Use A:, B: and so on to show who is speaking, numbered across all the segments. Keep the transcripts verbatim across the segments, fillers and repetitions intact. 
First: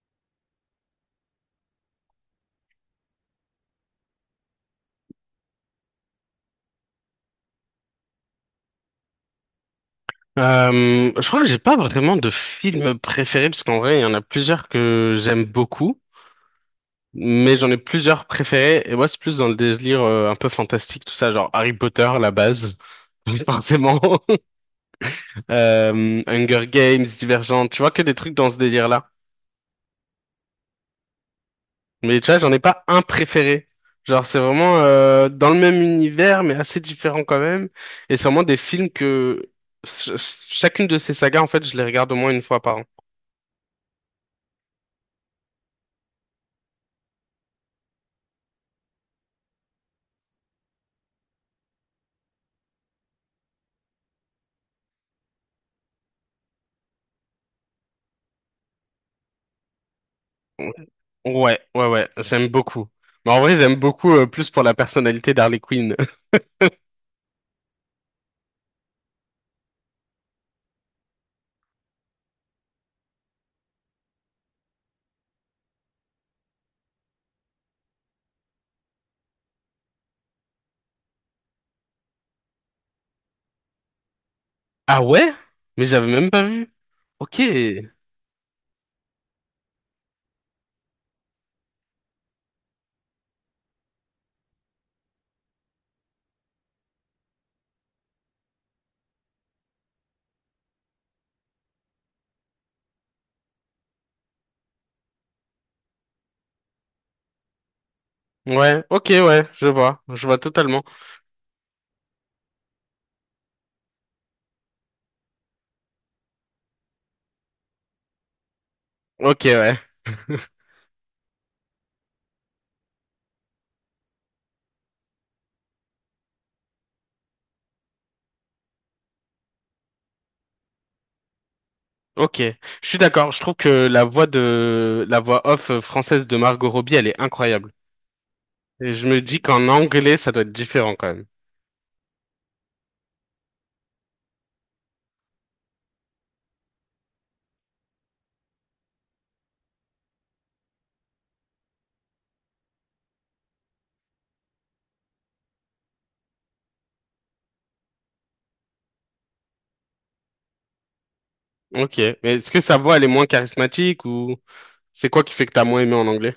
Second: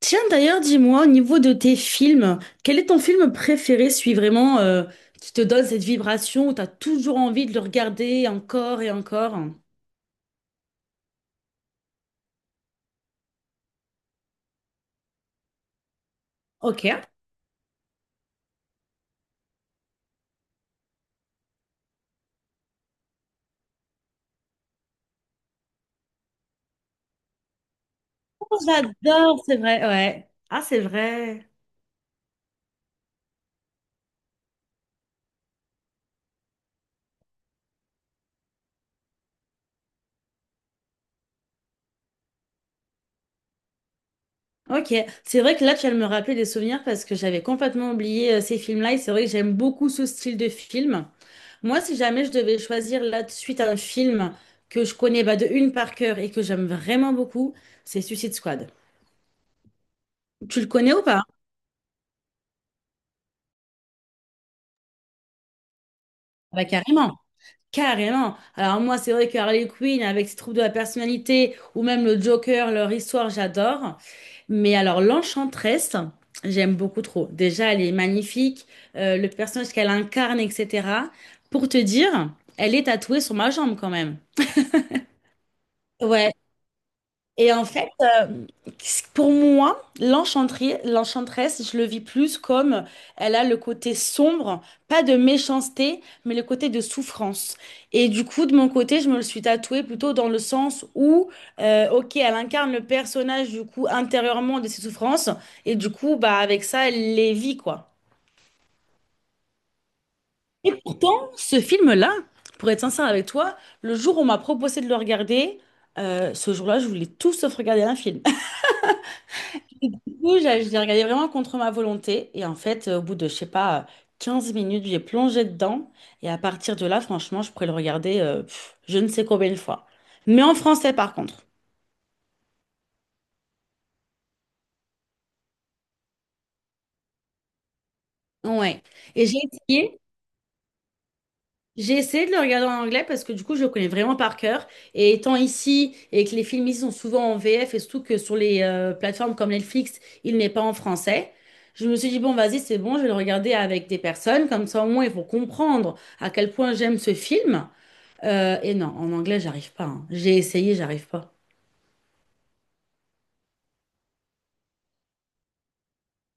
A: Tiens, d'ailleurs, dis-moi, au niveau de tes films, quel est ton film préféré, celui vraiment euh, qui te donne cette vibration où tu as toujours envie de le regarder encore et encore?
B: Euh, je crois que j'ai pas vraiment de film préféré parce qu'en vrai il y en a plusieurs que j'aime beaucoup,
A: Ok.
B: mais j'en ai plusieurs préférés et moi c'est plus dans le délire euh, un peu fantastique tout ça genre Harry Potter la base forcément, euh, Hunger Games, Divergent, tu vois que des trucs dans ce
A: Oh,
B: délire là.
A: j'adore, c'est vrai, ouais. Ah, c'est vrai.
B: Mais tu vois j'en ai pas un préféré, genre c'est vraiment euh, dans le même univers mais assez différent quand même et c'est vraiment des films que ch- ch- chacune de ces sagas en fait je les regarde au moins une fois par
A: Ok, c'est vrai que là, tu vas me rappeler des souvenirs parce que j'avais complètement oublié euh, ces films-là, et c'est vrai que j'aime beaucoup ce style de film. Moi, si jamais je devais choisir là de suite un film que je connais bah, de une par cœur et que j'aime vraiment beaucoup, c'est Suicide Squad. Tu
B: an.
A: le connais ou pas?
B: Ouais, ouais, ouais, j'aime beaucoup. Mais en vrai, j'aime beaucoup euh, plus pour la personnalité d'Harley Quinn.
A: Bah, carrément. Carrément. Alors moi, c'est vrai que Harley Quinn, avec ses troubles de la personnalité, ou même le Joker, leur histoire, j'adore. Mais alors l'Enchantresse, j'aime beaucoup trop. Déjà, elle est magnifique, euh, le personnage qu'elle incarne, et cetera. Pour te dire, elle est tatouée sur ma jambe quand même.
B: Ah ouais? Mais j'avais même
A: Ouais,
B: pas vu. Ok.
A: et en fait, euh, pour moi, l'enchanterie- l'enchanteresse, je le vis plus comme elle a le côté sombre, pas de méchanceté, mais le côté de souffrance. Et du coup, de mon côté, je me le suis tatouée plutôt dans le sens où euh, ok, elle incarne le personnage du coup intérieurement de ses souffrances, et du coup, bah avec ça, elle les vit quoi.
B: Ouais, ok, ouais, je vois, je vois
A: Et
B: totalement.
A: pourtant, ce film-là, pour être sincère avec toi, le jour où on m'a proposé de le regarder, euh, ce jour-là, je voulais tout sauf regarder un film.
B: Ok, ouais,
A: Coup, j'ai j'ai regardé vraiment contre ma volonté. Et en fait, euh, au bout de, je sais pas, euh, 15 minutes, j'ai plongé dedans. Et à partir de là, franchement, je pourrais le regarder euh, pff, je ne sais combien de fois. Mais en français, par contre.
B: ok. Je suis d'accord, je trouve que la voix de la voix off euh, française de Margot Robbie, elle est incroyable.
A: Ouais.
B: Et je me
A: Et j'ai
B: dis qu'en
A: essayé.
B: anglais, ça doit être différent quand même.
A: J'ai essayé de le regarder en anglais parce que du coup, je le connais vraiment par cœur. Et étant ici et que les films ici sont souvent en V F, et surtout que sur les euh, plateformes comme Netflix, il n'est pas en français. Je me suis dit, bon, vas-y, c'est bon, je vais le regarder avec des personnes. Comme ça, au moins, ils vont comprendre à quel point j'aime ce film. Euh, et non, en anglais, j'arrive pas, hein. J'ai essayé, j'arrive pas.
B: Ok, mais est-ce que sa voix, elle est moins charismatique ou c'est quoi qui fait que t'as moins aimé en anglais?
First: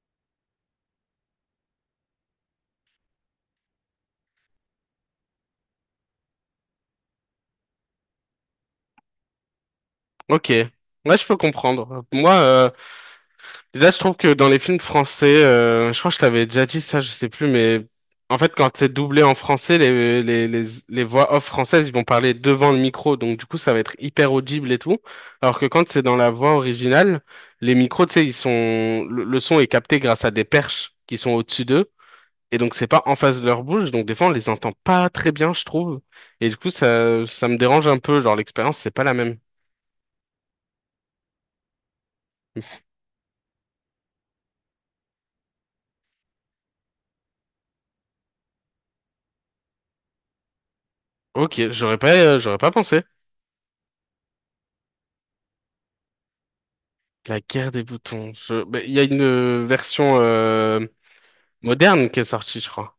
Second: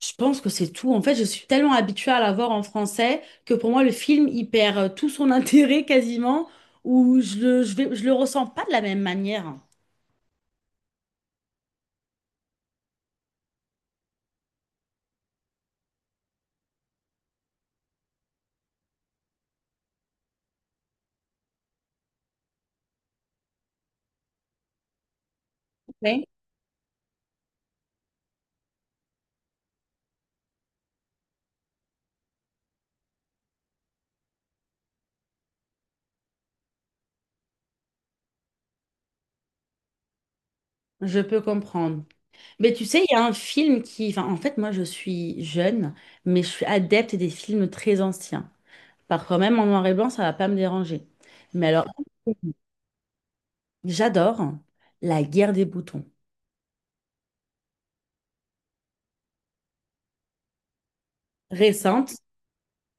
A: Je pense que c'est tout. En fait, je suis tellement habituée à la voir en français que pour moi, le film, il perd euh, tout son intérêt quasiment, ou je le, je vais- je le ressens pas de la même manière.
B: Ok, ouais, je peux comprendre. Moi, euh, déjà, je trouve que dans les films français, euh, je crois que je t'avais déjà dit ça, je sais plus, mais en fait, quand c'est doublé en français, les, les, les, les voix off françaises, ils vont parler devant le micro, donc du coup, ça va être hyper audible et tout. Alors que quand c'est dans
A: Ouais.
B: la voix originale, les micros, tu sais, ils sont, le, le son est capté grâce à des perches qui sont au-dessus d'eux, et donc c'est pas en face de leur bouche, donc des fois, on les entend pas très bien, je trouve. Et du coup, ça, ça me dérange un peu, genre l'expérience, c'est pas la même.
A: Je peux comprendre. Mais tu sais, il y a un film qui... Enfin, en fait, moi, je suis jeune, mais je suis adepte des films très anciens. Parfois même en noir et blanc, ça va pas me déranger.
B: Ok,
A: Mais alors,
B: j'aurais pas, euh, j'aurais pas pensé.
A: j'adore La guerre des boutons.
B: La guerre des boutons. Je... ben, il y a une euh, version euh, moderne
A: Récente.
B: qui est sortie, je crois.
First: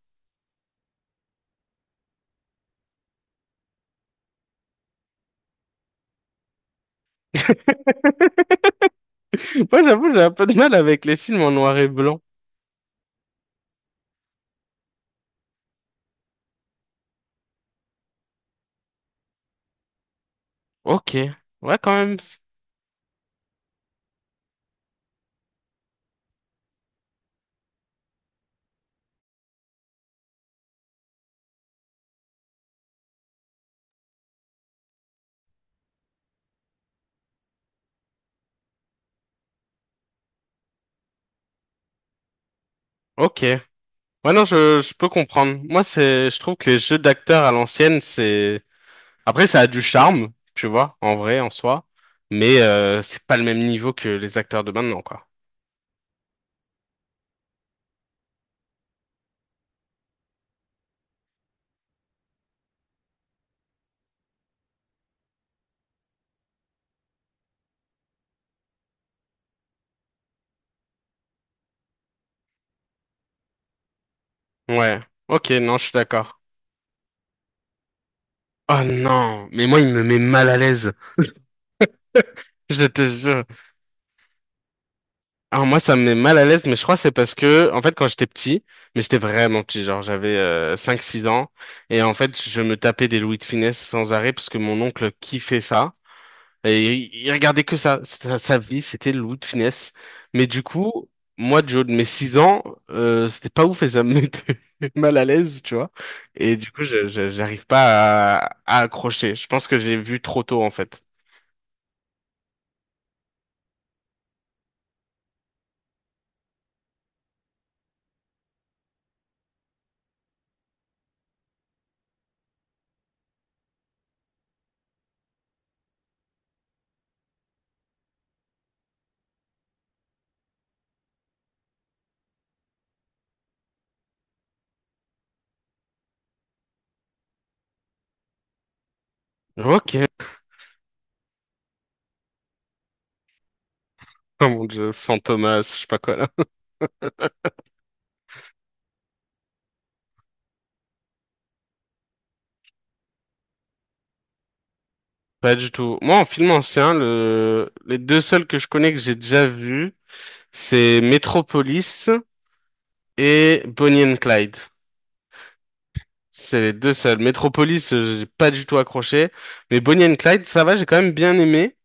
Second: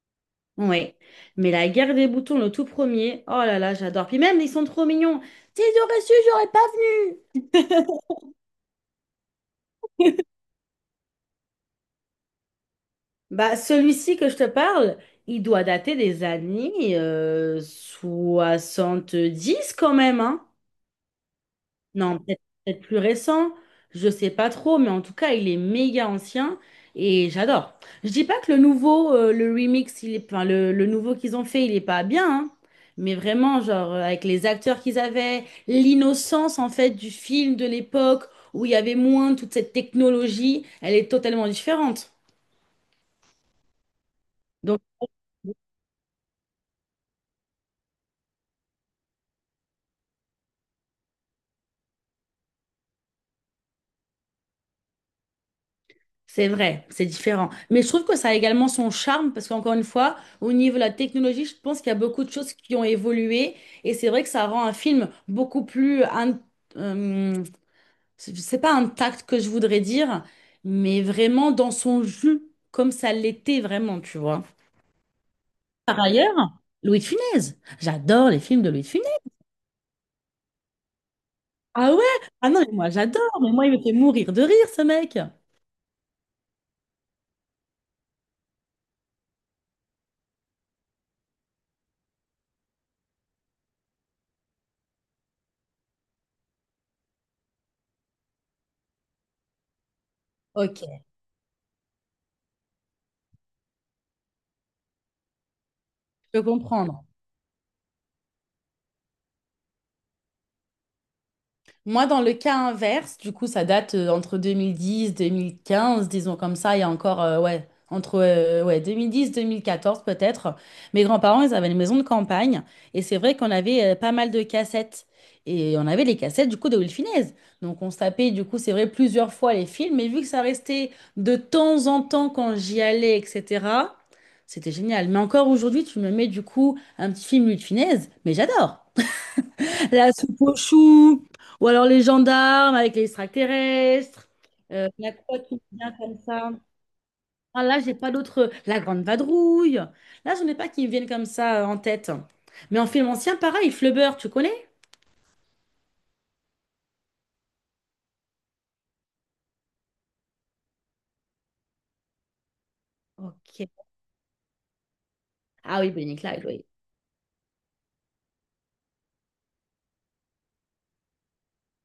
A: Oui, mais la guerre des boutons, le tout premier, oh là là, j'adore. Puis même, ils sont trop mignons. Si j'aurais su, j'aurais pas venu.
B: Moi, j'avoue, j'ai un peu de mal avec les films en noir et blanc.
A: Bah, celui-ci que je te parle, il doit dater des années euh, dix quand même, hein.
B: Ok. Ouais, quand même.
A: Non, peut-être peut-être plus récent, je sais pas trop, mais en tout cas, il est méga ancien et j'adore. Je dis pas que le nouveau, euh, le remix, il est, enfin, le, le nouveau qu'ils ont fait, il est pas bien, hein, mais vraiment, genre, euh, avec les acteurs qu'ils avaient, l'innocence, en fait, du film de l'époque où il y avait moins toute cette technologie, elle est totalement différente.
B: Ok. Ouais, non, je, je peux comprendre. Moi, c'est, je trouve que les jeux d'acteurs à l'ancienne, c'est... Après, ça a du charme, tu vois, en vrai, en soi. Mais euh, c'est pas le même niveau que les acteurs de maintenant, quoi.
A: C'est vrai, c'est différent. Mais je trouve que ça a également son charme parce qu'encore une fois, au niveau de la technologie, je pense qu'il y a beaucoup de choses qui ont évolué, et c'est vrai que ça rend un film beaucoup plus, in- euh, c'est pas intact que je voudrais dire, mais vraiment dans son jus, comme ça l'était vraiment, tu vois.
B: Ouais. Ok, non, je suis
A: Par ailleurs,
B: d'accord.
A: Louis de Funès. J'adore les films de Louis
B: Oh
A: de Funès.
B: non, mais moi, il me met mal à l'aise.
A: Ah ouais? Ah non, mais
B: Je
A: moi
B: te
A: j'adore,
B: jure.
A: mais moi il me fait mourir de rire ce mec.
B: Alors moi, ça me met mal à l'aise, mais je crois que c'est parce que, en fait, quand j'étais petit, mais j'étais vraiment petit, genre j'avais euh, cinq six ans, et en fait, je me tapais des Louis de Funès sans arrêt parce que mon oncle kiffait ça, et il, il regardait que ça, sa, sa vie, c'était le Louis de Funès. Mais du
A: Ok, je
B: coup, moi, Joe, de mes six ans, euh, c'était pas ouf et ça me mettait mal à l'aise, tu vois.
A: peux
B: Et du coup,
A: comprendre.
B: je, je- j'arrive pas à, à accrocher. Je pense que j'ai vu trop tôt, en fait.
A: Moi, dans le cas inverse, du coup, ça date euh, entre deux mille dix, deux mille quinze, disons comme ça, il y a encore, euh, ouais, entre euh, ouais, deux mille dix, deux mille quatorze peut-être. Mes grands-parents, ils avaient une maison de campagne et c'est vrai qu'on avait euh, pas mal de cassettes. Et on avait les cassettes du coup de Will Finesse. Donc on se tapait du coup, c'est vrai, plusieurs fois les films, mais vu que ça restait de temps en temps quand j'y allais, et cetera, c'était génial. Mais encore aujourd'hui, tu me mets du coup un petit film Will Finesse, mais j'adore.
B: Ok,
A: La soupe aux choux, ou alors les gendarmes avec les extraterrestres.
B: oh mon
A: Euh,
B: Dieu,
A: il y a quoi
B: Fantomas,
A: qui
B: je sais
A: vient
B: pas quoi.
A: comme ça? Ah, là, j'ai pas d'autres. La Grande Vadrouille. Là, j'en ai pas qui me viennent comme ça euh, en tête. Mais en film ancien, pareil, Flubber, tu connais?
B: Pas du tout. Moi, en film ancien, le... les deux seuls que je connais que j'ai déjà vus, c'est Metropolis et
A: Ok.
B: Bonnie and Clyde.
A: Ah oui, Bonnie et Clyde,
B: C'est
A: oui.
B: les deux seuls. Metropolis, euh, j'ai pas du tout accroché. Mais Bonnie and Clyde, ça va, j'ai quand même bien aimé.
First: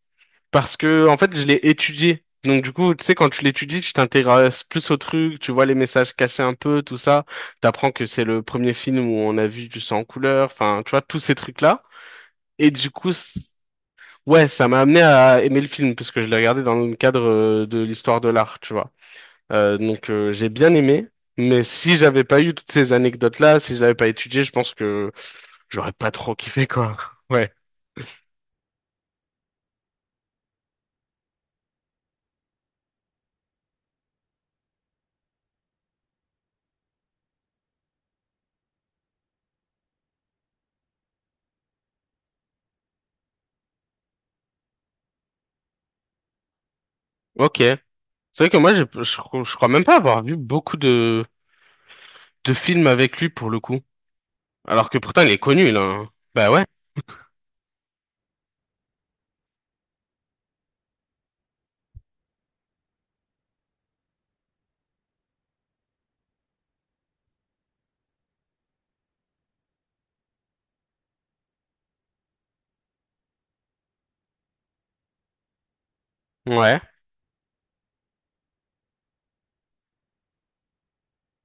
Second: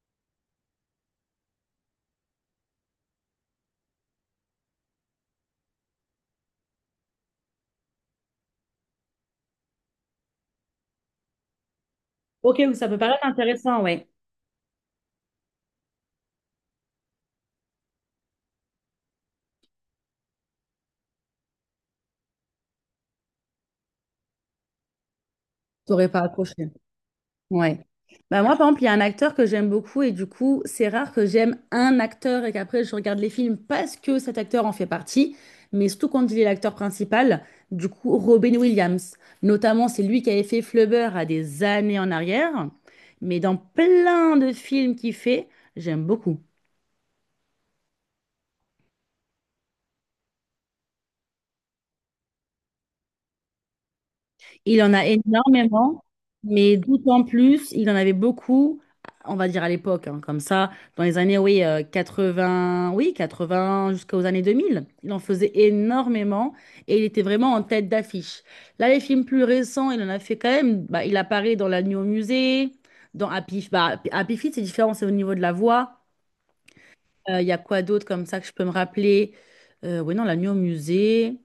B: Parce que, en fait, je l'ai étudié. Donc, du coup, tu sais, quand tu l'étudies, tu t'intéresses plus au truc, tu vois les messages cachés un peu, tout ça. T'apprends que c'est le premier film où on a vu du sang en couleur. Enfin, tu vois, tous ces trucs-là.
A: Ok,
B: Et
A: ça
B: du
A: peut
B: coup,
A: paraître
B: c-
A: intéressant, ouais.
B: ouais, ça m'a amené à aimer le film parce que je l'ai regardé dans le cadre euh, de l'histoire de l'art, tu vois. Euh, donc euh, j'ai bien aimé, mais si j'avais pas eu toutes ces anecdotes-là, si je l'avais pas étudié, je pense que j'aurais
A: T'aurais
B: pas
A: pas
B: trop kiffé
A: accroché.
B: quoi. Ouais.
A: Ouais. Bah moi, par exemple, il y a un acteur que j'aime beaucoup, et du coup, c'est rare que j'aime un acteur et qu'après je regarde les films parce que cet acteur en fait partie, mais surtout quand il est l'acteur principal, du coup, Robin Williams. Notamment, c'est lui qui avait fait Flubber à des années en arrière, mais dans plein de films qu'il fait, j'aime beaucoup.
B: Ok. C'est vrai que moi, j'ai- je, cro- je crois même pas avoir vu beaucoup de de films avec lui pour le coup.
A: Il
B: Alors
A: en
B: que
A: a
B: pourtant il est connu là,
A: énormément,
B: hein. Bah ouais.
A: mais d'autant plus, il en avait beaucoup, on va dire à l'époque, hein, comme ça, dans les années, oui, euh, quatre-vingt, oui, quatre-vingt jusqu'aux années deux mille, il en faisait énormément et il était vraiment en tête d'affiche. Là, les films plus récents, il en a fait quand même, bah, il apparaît dans La Nuit au musée, dans Happy, bah, Happy Feet, c'est différent, c'est au niveau de la voix.
B: Ouais.
A: Euh, Il y a quoi d'autre comme ça que je peux me rappeler? Euh, oui, non, La Nuit au musée.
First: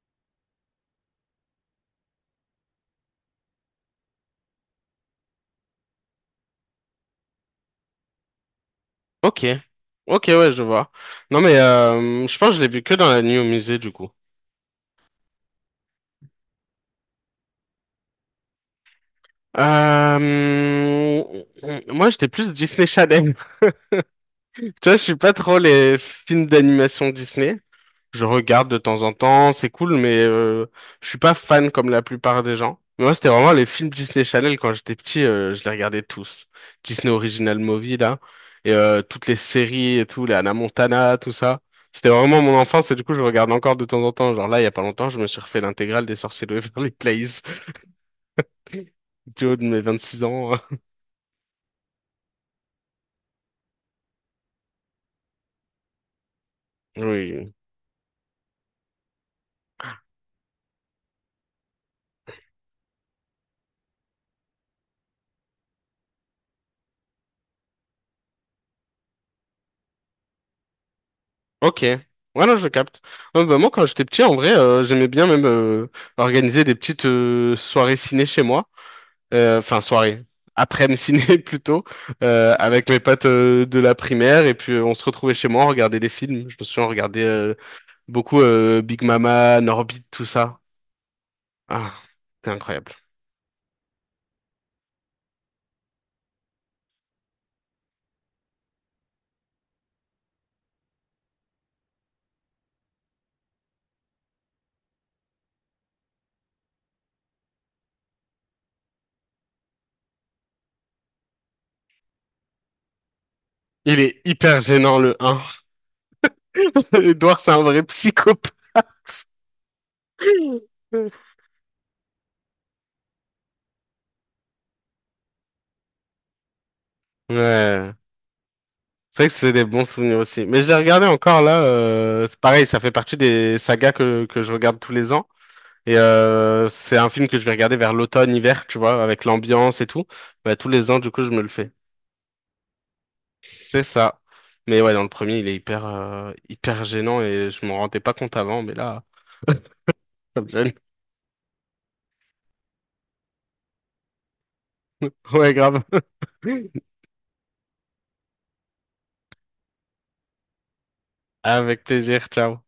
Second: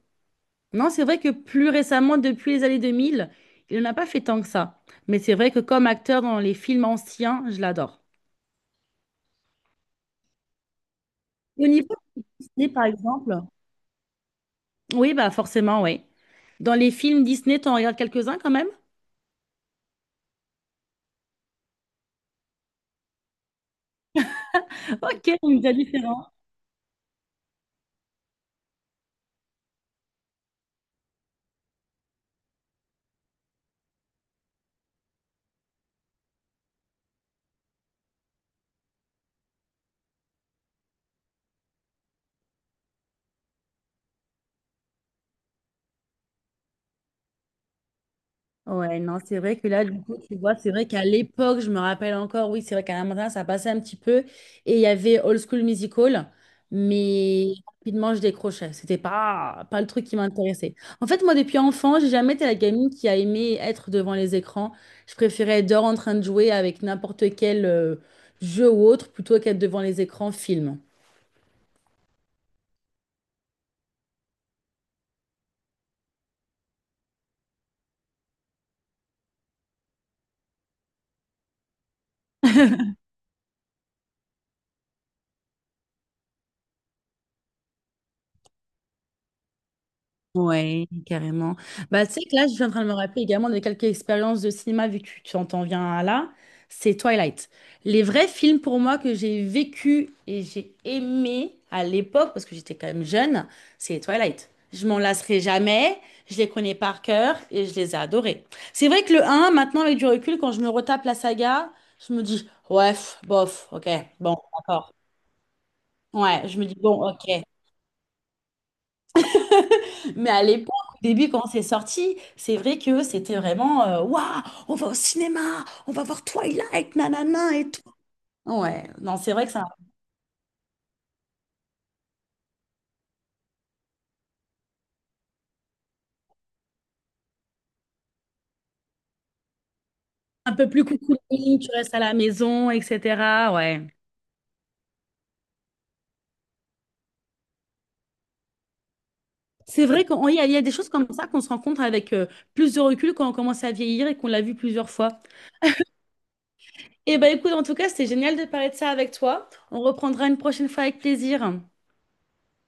A: Non, c'est vrai que plus récemment, depuis les années deux mille, il n'en a pas fait tant que ça. Mais c'est vrai que comme acteur dans les films anciens, je l'adore.
B: Ok. Ok, ouais, je vois. Non mais
A: Au niveau
B: euh, je pense que je l'ai
A: Disney,
B: vu
A: par
B: que dans la nuit
A: exemple,
B: au musée du coup.
A: oui, bah forcément, oui. Dans les films Disney, t'en regardes quelques-uns quand même?
B: Euh, moi, j'étais plus Disney Channel. Tu vois, je suis
A: Ok,
B: pas
A: on
B: trop
A: me dit
B: les
A: la.
B: films d'animation Disney. Je regarde de temps en temps, c'est cool, mais euh, je suis pas fan comme la plupart des gens. Mais moi, c'était vraiment les films Disney Channel quand j'étais petit, euh, je les regardais tous. Disney Original Movie là, et euh, toutes les séries et tout, les Hannah Montana, tout ça. C'était vraiment mon enfance et du coup, je regarde encore de temps en temps. Genre là, il y a pas longtemps, je me suis refait l'intégrale des Sorciers de Waverly Place.
A: Ouais, non, c'est
B: Du haut
A: vrai
B: de
A: que
B: mes
A: là, du coup,
B: vingt-six
A: tu
B: ans.
A: vois, c'est vrai qu'à l'époque, je me rappelle encore, oui, c'est vrai qu'à la matin, ça passait un petit peu, et il y avait Old School Musical, mais
B: Oui.
A: rapidement, je décrochais. C'était pas, pas le truc qui m'intéressait. En fait, moi, depuis enfant, j'ai jamais été la gamine qui a aimé être devant les écrans. Je préférais être dehors en train de jouer avec n'importe quel euh, jeu ou autre, plutôt qu'être devant les écrans film.
B: Ok. Ouais, non, je capte. Ouais, bah, moi, quand j'étais petit, en vrai, euh, j'aimais bien même euh, organiser des petites euh, soirées ciné chez moi. Euh, Enfin, soirée. Après-midi ciné, plutôt. Euh, avec mes potes euh, de la primaire. Et puis, euh, on se retrouvait chez moi, on regardait des films. Je me souviens, on regardait euh, beaucoup euh, Big Mama, Norbit, tout ça.
A: Ouais, carrément.
B: Ah,
A: Bah, tu sais que là,
B: c'est
A: je suis en train de
B: incroyable.
A: me rappeler également de quelques expériences de cinéma vécues. Tu en t'en viens à là, c'est Twilight. Les vrais films pour moi que j'ai vécu et j'ai aimé à l'époque, parce que j'étais quand même jeune, c'est Twilight. Je m'en lasserai jamais, je les connais par cœur et je les ai adorés. C'est vrai que le un, maintenant avec du recul, quand je me retape la saga, je me dis, ouais, pff, bof, ok,
B: Il est
A: bon,
B: hyper
A: d'accord.
B: gênant, le un.
A: Ouais, je me dis, bon,
B: Edouard,
A: ok.
B: c'est un vrai psychopathe.
A: Mais à l'époque, au début, quand c'est sorti, c'est vrai que c'était vraiment euh, Waouh, on va au cinéma, on va voir Twilight, nanana et tout.
B: Ouais.
A: Ouais, non,
B: C'est vrai
A: c'est
B: que
A: vrai
B: c'est
A: que c'est
B: des
A: un
B: bons souvenirs aussi. Mais je l'ai regardé encore là, euh, c'est pareil, ça fait partie des sagas que, que je regarde tous les ans. Et euh, c'est un film que je vais regarder vers l'automne, hiver, tu vois, avec l'ambiance et tout.
A: un
B: Bah,
A: peu
B: tous
A: plus
B: les ans, du coup, je me le
A: cocooning, tu
B: fais.
A: restes à la maison, et cetera.
B: C'est
A: Ouais.
B: ça. Mais ouais, dans le premier, il est hyper, euh, hyper gênant et je m'en rendais pas compte avant, mais là,
A: C'est vrai qu'il y
B: ça
A: a,
B: me
A: il y a des
B: gêne.
A: choses comme ça qu'on se rend compte avec euh, plus de recul quand on commence à vieillir et qu'on l'a vu plusieurs fois.
B: Ouais, grave.
A: Eh ben écoute, en tout cas, c'était génial de parler de ça avec toi. On reprendra une prochaine fois avec plaisir.
B: Avec plaisir, ciao.